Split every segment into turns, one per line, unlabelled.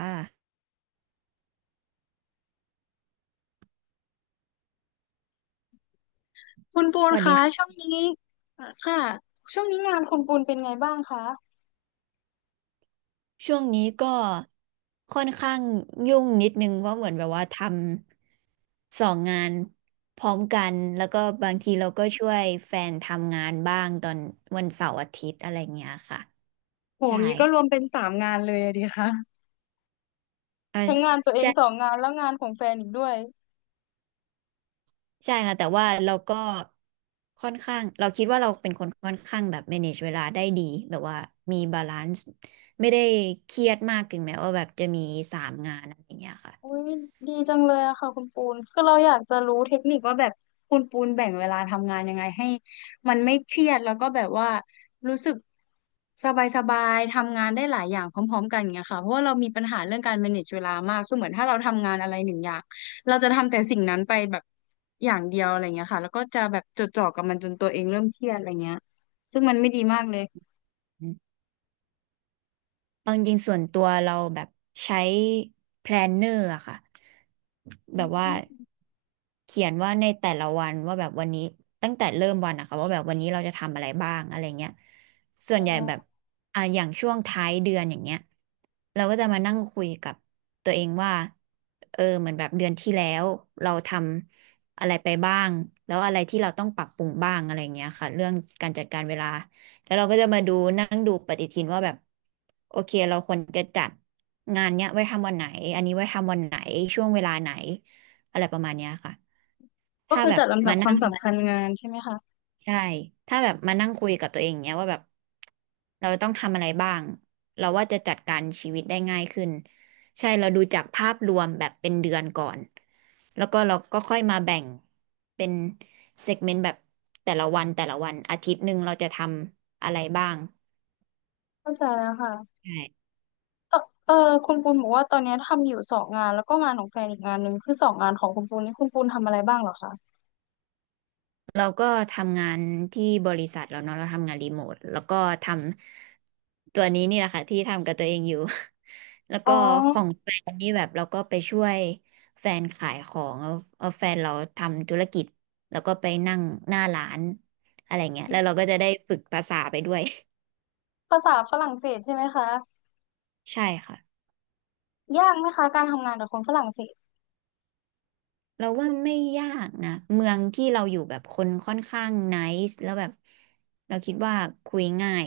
อ่า
คุณปู
ส
น
วัสดี
คะช่ว
ค่ะ
งนี้อ่ะค่ะช่วงนี้งานคุณปูนเป็นไงบ้างคะ
ช่วงนี้ก็ค่อนข้างยุ่งนิดนึงเพราะเหมือนแบบว่าทำสองงานพร้อมกันแล้วก็บางทีเราก็ช่วยแฟนทำงานบ้างตอนวันเสาร์อาทิตย์อะไรเงี้ยค่ะ
โห
ใช่
งี้ก็รวมเป็นสามงานเลยอะดีคะ
เอ
ทั้งงาน
อ
ตัวเองสองงานแล้วงานของแฟนอีกด้วย
ใช่ค่ะแต่ว่าเราก็ค่อนข้างเราคิดว่าเราเป็นคนค่อนข้างแบบ manage เวลาได้ดีแบบว่ามีบาลานซ์ไม่ได้เครียดมากถึงแม้ว่าแบบจะมีสามงานอะไรเงี้ยค่ะ
อุ้ยดีจังเลยอะค่ะคุณปูนคือเราอยากจะรู้เทคนิคว่าแบบคุณปูนแบ่งเวลาทำงานยังไงให้มันไม่เครียดแล้วก็แบบว่ารู้สึกสบายสบายทำงานได้หลายอย่างพร้อมๆกันอย่างเงี้ยค่ะเพราะว่าเรามีปัญหาเรื่องการ manage เวลามากคือเหมือนถ้าเราทำงานอะไรหนึ่งอย่างเราจะทำแต่สิ่งนั้นไปแบบอย่างเดียวอะไรเงี้ยค่ะแล้วก็จะแบบจดจ่อกับมันจนตัวเองเริ่มเครียดอะไรเงี้ยซึ่งมันไม่ดีมากเลย
เอาจริงๆส่วนตัวเราแบบใช้ planner อร์อะค่ะ
อื
แบบว่า
ม
เขียนว่าในแต่ละวันว่าแบบวันนี้ตั้งแต่เริ่มวันอะค่ะว่าแบบวันนี้เราจะทำอะไรบ้างอะไรเงี้ยส่ว
อ๋
นใหญ่แบบ
อ
อ่ะอย่างช่วงท้ายเดือนอย่างเงี้ยเราก็จะมานั่งคุยกับตัวเองว่าเออเหมือนแบบเดือนที่แล้วเราทำอะไรไปบ้างแล้วอะไรที่เราต้องปรับปรุงบ้างอะไรเงี้ยค่ะเรื่องการจัดการเวลา แล้วเราก็จะมาดูนั่งดูปฏิทินว่าแบบโอเคเราควรจะจัดงานเนี้ยไว้ทำวันไหนอันนี้ไว้ทำวันไหนช่วงเวลาไหนอะไรประมาณเนี้ยค่ะ
ก็
ถ้า
คือ
แบ
จั
บ
ดลำดับ
มา
ค
นั่
วาม
ง
สำคัญงานใช่ไหมคะ
ใช่ถ้าแบบมานั่งคุยกับตัวเองเนี้ยว่าแบบเราต้องทำอะไรบ้างเราว่าจะจัดการชีวิตได้ง่ายขึ้นใช่เราดูจากภาพรวมแบบเป็นเดือนก่อนแล้วก็เราก็ค่อยมาแบ่งเป็นเซกเมนต์แบบแต่ละวันแต่ละวันอาทิตย์หนึ่งเราจะทำอะไรบ้าง
เข้าใจแล้วค่ะ
ใช่
เออเออคุณปูนบอกว่าตอนเนี้ยทำอยู่สองงานแล้วก็งานของแฟนอีกงานหนึ่งคือสองงานของคุณปูนนี่คุณปูนทำอะไรบ้างเหรอคะ
เราก็ทำงานที่บริษัทเราเนาะเราทำงานรีโมทแล้วก็ทำตัวนี้นี่แหละค่ะที่ทำกับตัวเองอยู่ แล้ว
อ๋อ
ก็ของแฟนนี่แบบเราก็ไปช่วยแฟนขายของแล้วเอาแฟนเราทำธุรกิจแล้วก็ไปนั่งหน้าร้านอะไรเงี้ยแล้วเราก็จะได้ฝึกภาษาไปด้วย
ภาษาฝรั่งเศสใช่ไหมคะ
ใช่ค่ะ
ยากไหมคะการทำงานกับคนฝรั่งเศส
เราว่าไม่ยากนะเมืองที่เราอยู่แบบคนค่อนข้างไนซ์แล้วแบบเราคิดว่าคุยง่าย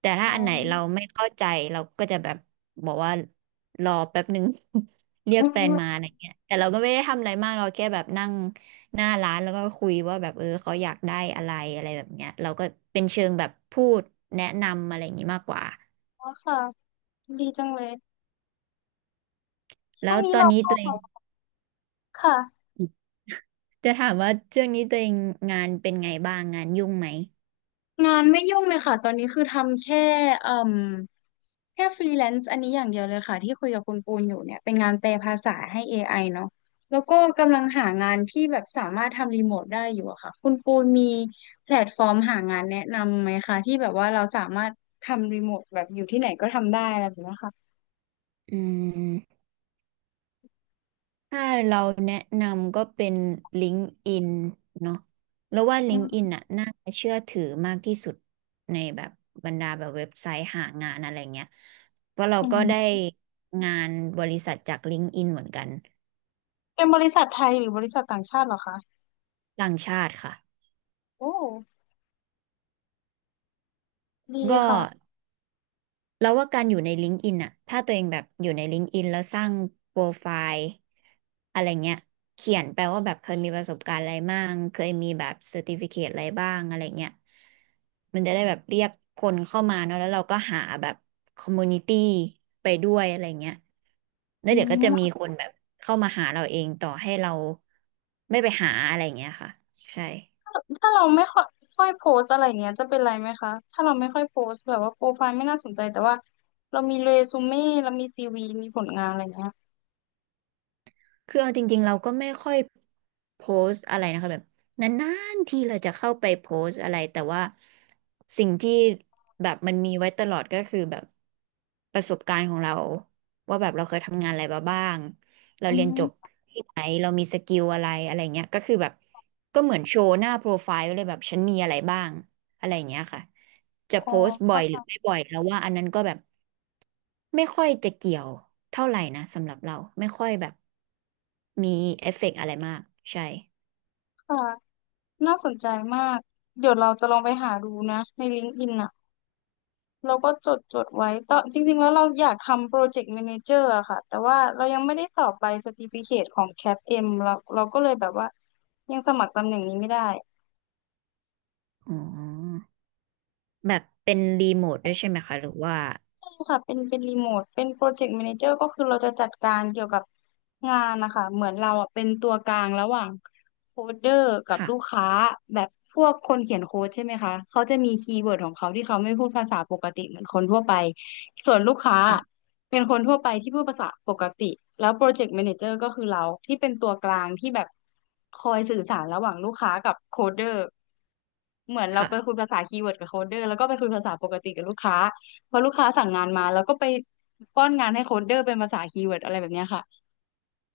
แต่ถ้า
อ๋อ
อันไหนเราไม่เข้าใจเราก็จะแบบบอกว่ารอแป๊บหนึ่ง เรีย
อื
กแฟนมา
ม
อะไรเงี้ยแต่เราก็ไม่ได้ทำอะไรมากเราแค่แบบนั่งหน้าร้านแล้วก็คุยว่าแบบเออเขาอยากได้อะไรอะไรแบบเนี้ยเราก็เป็นเชิงแบบพูดแนะนำอะไรอย่างงี้มากกว่า
ค่ะดีจังเลยช่
แล้
วง
ว
นี้
ตอน
เรา
นี้
ก็
ตัวเอง
ค่ะ
จะถามว่าช่วงนี้ตัวเองงานเป็นไงบ้างงานยุ่งไหม
งานไม่ยุ่งเลยค่ะตอนนี้คือทำแค่เอ่มแค่ฟรีแลนซ์อันนี้อย่างเดียวเลยค่ะที่คุยกับคุณปูนอยู่เนี่ยเป็นงานแปลภาษาให้ AI เนาะแล้วก็กำลังหางานที่แบบสามารถทำรีโมทได้อยู่อะค่ะคุณปูนมีแพลตฟอร์มหางานแนะนำไหมคะที่แบบว่าเราสามารถทำรีโมทแบบอยู่ที่ไหนก็ทำได้อะไรแบบเนี้ยค่ะ
อืม ถ้าเราแนะนำก็เป็น LinkedIn เนาะแล้วว่า
อื
LinkedIn
ม
อนน่ะน่าเชื่อถือมากที่สุดในแบบบรรดาแบบเว็บไซต์หางานอะไรเงี้ยเพราะเรา
อื
ก็ได้
ม
งานบริษัทจาก LinkedIn เหมือนกัน
เป็นบริษัทไทยหรือบริษัทต่างชาติเหรอคะ
ต่างชาติค่ะ
โอ้ดี
ก็
ค่ะ
แล้วว่าการอยู่ใน LinkedIn อนอ่ะถ้าตัวเองแบบอยู่ใน LinkedIn แล้วสร้างโปรไฟล์อะไรเงี้ยเขียนแปลว่าแบบเคยมีประสบการณ์อะไรบ้างเคยมีแบบเซอร์ติฟิเคตอะไรบ้างอะไรเงี้ยมันจะได้แบบเรียกคนเข้ามาเนอะแล้วเราก็หาแบบคอมมูนิตี้ไปด้วยอะไรเงี้ยแล้
อื
วเดี๋ยวก็จะมี
ม
คนแบบเข้ามาหาเราเองต่อให้เราไม่ไปหาอะไรเงี้ยค่ะใช่
ถ้าเราไม่ค่อยค่อยโพสอะไรเงี้ยจะเป็นไรไหมคะถ้าเราไม่ค่อยโพสแบบว่าโปรไฟล์ไม่น่าสนใจแต่ว่าเรามีเรซูเม่เรามีซีวีมีผลงานอะไรเงี้ย
คือเอาจริงๆเราก็ไม่ค่อยโพสต์อะไรนะคะแบบนานๆที่เราจะเข้าไปโพสต์อะไรแต่ว่าสิ่งที่แบบมันมีไว้ตลอดก็คือแบบประสบการณ์ของเราว่าแบบเราเคยทำงานอะไรมาบ้างเรา
อื
เรียนจบ
ม
ที่ไหนเรามีสกิลอะไรอะไรเงี้ยก็คือแบบก็เหมือนโชว์หน้าโปรไฟล์ไว้เลยแบบฉันมีอะไรบ้าง อะไรอย่างเงี้ยค่ะ จะ
อ๋อ
โพสต์บ่อ
เข้า
ย
ใจ
หรือไม่บ่อยแล้วว่าอันนั้นก็แบบไม่ค่อยจะเกี่ยวเท่าไหร่นะสำหรับเราไม่ค่อยแบบมีเอฟเฟกต์อะไรมากใช่
ค่ะน่าสนใจมากเดี๋ยวเราจะลองไปหาดูนะใน LinkedIn อนอ่ะเราก็จดจดไว้ตอจริงๆแล้วเราอยากทำโปรเจกต์แมเนเจอร์อะค่ะแต่ว่าเรายังไม่ได้สอบใบ certificate ของ CAPM เอ็มเราก็เลยแบบว่ายังสมัครตำแหน่งนี้ไม่ได้
อ๋อแบบเป็นรีโมทด้วยใช่ไหมคะหรือว่า
ค่ะเป็นรีโมทเป็นโปรเจกต์ a ม a นเจอร์ก็คือเราจะจัดการเกี่ยวกับงานนะคะ เหมือนเราอ่ะเป็นตัวกลางระหว่างโคดเดอร์กับลูก
ค่ะ
ค้าแบบพวกคนเขียนโค้ดใช่ไหมคะ เขาจะมีคีย์เวิร์ดของเขาที่เขาไม่พูดภาษาปกติเหมือนคนทั่วไป ส่วนลูกค้า
ค่ะ
เป็นคนทั่วไปที่พูดภาษาปกติ แล้วโปรเจกต์ a ม a นเจอร์ก็คือเราที่เป็นตัวกลางที่แบบคอยสื่อสารระหว่างลูกค้ากับโคดเดอร์ เหมือนเราไปคุ
ค่ะ
ยภาษาคีย์เวิร์ดกับโคดเดอร์แล้วก็ไปคุยภาษาปกติกับลูกค้าพอลูกค้าสั่งงานมาแล้วก็ไปป้อนงานให้โคดเดอร์เป็นภาษาคีย์เวิร์ดอะไรแบบเนี้ยค่ะ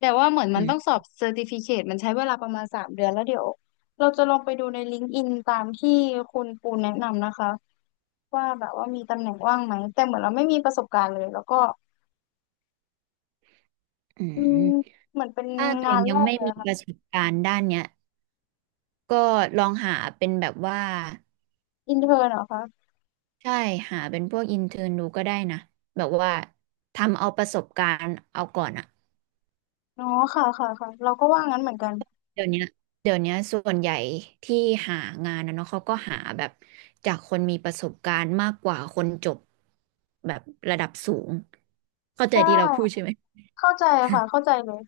แต่ว่าเหมือนมั
อื
นต้อง
ม
สอบเซอร์ติฟิเคตมันใช้เวลาประมาณ3 เดือนแล้วเดี๋ยวเราจะลองไปดูในลิงก์อินตามที่คุณปูนแนะนำนะคะว่าแบบว่ามีตำแหน่งว่างไหมแต่เหมือนเราไม่มีประสบการณ์เลยแล้วก็
อื
อืม
ม
เหมือนเป็น
ถ้าตัว
งา
เอ
น
ง
แร
ยัง
ก
ไม่
เลย
มี
อะ
ป
ค่ะ
ระสบการณ์ด้านเนี้ยก็ลองหาเป็นแบบว่า
อินเทอร์เหรอคะ
ใช่หาเป็นพวกอินเทอร์นดูก็ได้นะแบบว่าทำเอาประสบการณ์เอาก่อนอะ
อ๋อค่ะค่ะค่ะเราก็ว่างั้นเหมือนกัน
เดี๋ยวเนี้ยเดี๋ยวเนี้ยส่วนใหญ่ที่หางานนะเนาะเขาก็หาแบบจากคนมีประสบการณ์มากกว่าคนจบแบบระดับสูงเข้าใจ
ใช่
ที่เราพูดใช่ไหม
เข้าใจค่ะเข้าใจเลย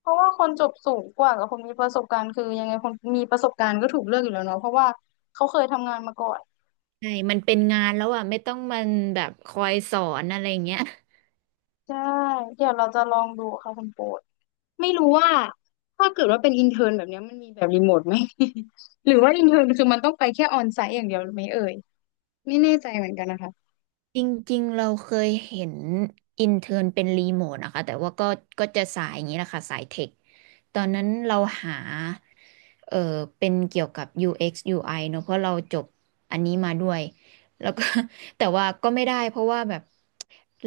เพราะว่าคนจบสูงกว่ากับคนมีประสบการณ์คือยังไงคนมีประสบการณ์ก็ถูกเลือกอยู่แล้วเนาะเพราะว่าเขาเคยทำงานมาก่อน
ใช่มันเป็นงานแล้วอ่ะไม่ต้องมันแบบคอยสอนอะไรอย่างเงี้ย
ใช่เดี๋ยวเราจะลองดูค่ะคุณโปรดไม่รู้ว่าถ้าเกิดว่าเป็นอินเทอร์นแบบเนี้ยมันมีแบบรีโมทไหม หรือว่าอินเทอร์นคือมันต้องไปแค่ออนไซต์อย่างเดียวไหมเอ่ยไม่แน่ใจเหมือนกันนะคะ
จริงๆ เราเคยเห็นอินเทอร์นเป็นรีโมทนะคะแต่ว่าก็ก็จะสายอย่างนี้แหละค่ะสายเทคตอนนั้นเราหาเออเป็นเกี่ยวกับ UX UI เอ็กซ์ยูไอเนอะเพราะเราจบอันนี้มาด้วยแล้วก็ แต่ว่าก็ไม่ได้เพราะว่าแบบ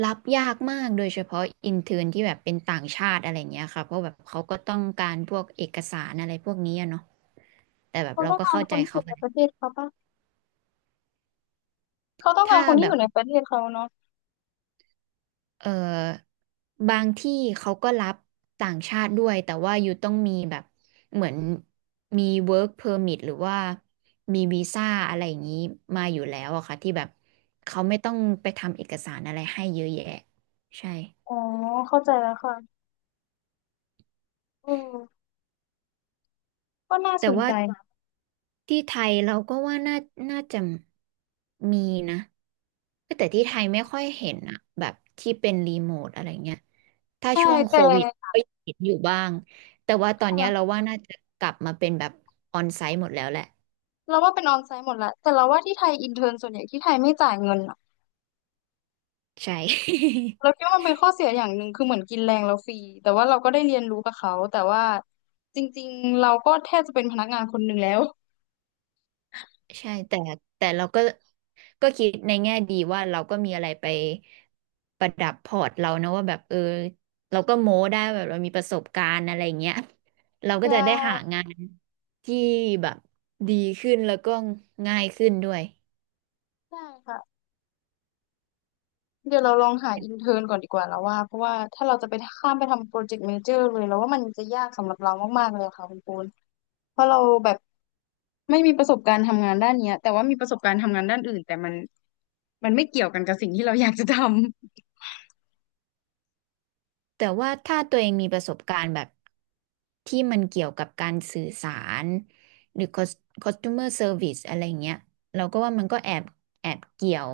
รับยากมากโดยเฉพาะอินเทอร์นที่แบบเป็นต่างชาติอะไรเงี้ยค่ะเพราะแบบเขาก็ต้องการพวกเอกสารอะไรพวกนี้อะเนาะแต่แบบ
เขา
เรา
ต้อง
ก็
การ
เข้า
ค
ใจ
นที่อ
เขา
ยู่
ไป
ในประเทศเขาปะเขาต้องการ
ถ้า
คนที่
แบ
อ
บ
ยู่ในประเทศเขาเนาะ
เอ่อบางที่เขาก็รับต่างชาติด้วยแต่ว่าอยู่ต้องมีแบบเหมือนมี work permit หรือว่ามีวีซ่าอะไรอย่างนี้มาอยู่แล้วอะค่ะที่แบบเขาไม่ต้องไปทำเอกสารอะไรให้เยอะแยะใช่
อ๋อเข้าใจแล้วค่ะอือก็น่าส
แต่
น
ว่า
ใจ
ที่ไทยเราก็ว่าน่าน่าจะมีนะแต่ที่ไทยไม่ค่อยเห็นอะแบบที่เป็นรีโมทอะไรเงี้ยถ้า
ใช่
ช่วงโค
แต่
วิดก็ยังเห็นอยู่บ้างแต่ว่าตอนเนี้ยเรา
ค่ะ
ว่าน่าจะกลับมาเป็นแบบออนไซต์หมดแล้วแหละ
เราว่าเป็นออนไซต์หมดแหละแต่เราว่าที่ไทยอินเทอร์นส่วนใหญ่ที่ไทยไม่จ่ายเงินอะ
ใช่
เราคิดว่ามันเป็นข้อเสียอย่างหนึ่งคือเหมือนกินแรงเราฟรีแต่ว่าเราก็ได้เรียนรู้กับเขาแต่ว่าจริงๆเราก็แทบจะเป็นพนักงานคนหนึ่งแล้ว
ใช่แต่เราก็ก็คิดในแง่ดีว่าเราก็มีอะไรไปประดับพอร์ตเรานะว่าแบบเออเราก็โม้ได้แบบเรามีประสบการณ์อะไรเงี้ยเรา
ใช
ก็จะได้หา
่
งาน ที่แบบดีขึ้นแล้วก็ง่ายขึ้นด้วย
ใช่ค่ะเดี๋ยวเราลองหาอินเทอร์นก่อนดีกว่าแล้วว่าเพราะว่าถ้าเราจะไปข้ามไปทำโปรเจกต์เมเจอร์เลยเราว่ามันจะยากสำหรับเรามากๆเลยค่ะคุณปูนเพราะเราแบบไม่มีประสบการณ์ทำงานด้านเนี้ยแต่ว่ามีประสบการณ์ทำงานด้านอื่นแต่มันไม่เกี่ยวกันกับสิ่งที่เราอยากจะท
แต่ว่าถ้าตัวเองมีประสบการณ์แบบที่มันเกี่ยวกับการสื่อสารหรือ customer service อะไรเงี้ยเราก็ว่ามันก็แอบเกี่ยว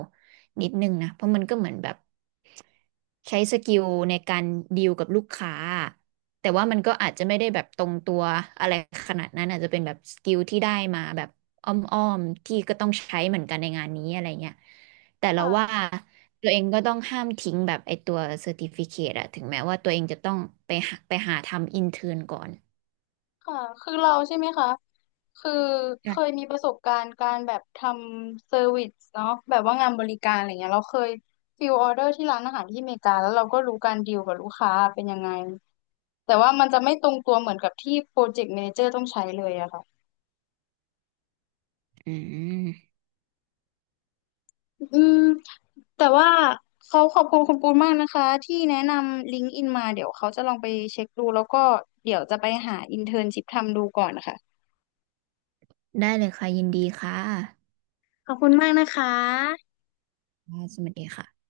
นิดนึงนะเพราะมันก็เหมือนแบบใช้สกิลในการดีลกับลูกค้าแต่ว่ามันก็อาจจะไม่ได้แบบตรงตัวอะไรขนาดนั้นอาจจะเป็นแบบสกิลที่ได้มาแบบอ้อมๆที่ก็ต้องใช้เหมือนกันในงานนี้อะไรเงี้ยแต่
ำ
เราว่า
ค่ะ
ตัวเองก็ต้องห้ามทิ้งแบบไอตัวเซอร์ติฟิเคตอะถึงแม้ว่าตัวเองจะต้องไปหาทำอินเทิร์นก่อน
ค่ะ คือเราใช่ไหมคะ คือเคย
ค่ะ
มีประสบการณ์การแบบทำเซอร์วิสเนาะแบบว่างานบริการอะไรเงี้ยเราเคยฟิลออเดอร์ที่ร้านอาหารที่อเมริกาแล้วเราก็รู้การดีลกับลูกค้าเป็นยังไง แต่ว่ามันจะไม่ตรงตัวเหมือนกับที่โปรเจกต์ a ม a นเจอร์ต้องใช้เลยอะค่ะ
อืม
อืมแต่ว่าเขาขอบคุณคุณปูนมากนะคะที่แนะนำลิงก์อินมาเดี๋ยวเขาจะลองไปเช็คดูแล้วก็เดี๋ยวจะไปหาอินเทิร์นชิพทำดูก่อนนะคะ
ได้เลยค่ะยินดีค่ะ
ขอบคุณมากนะคะ
ค่ะสวัสดีค่ะ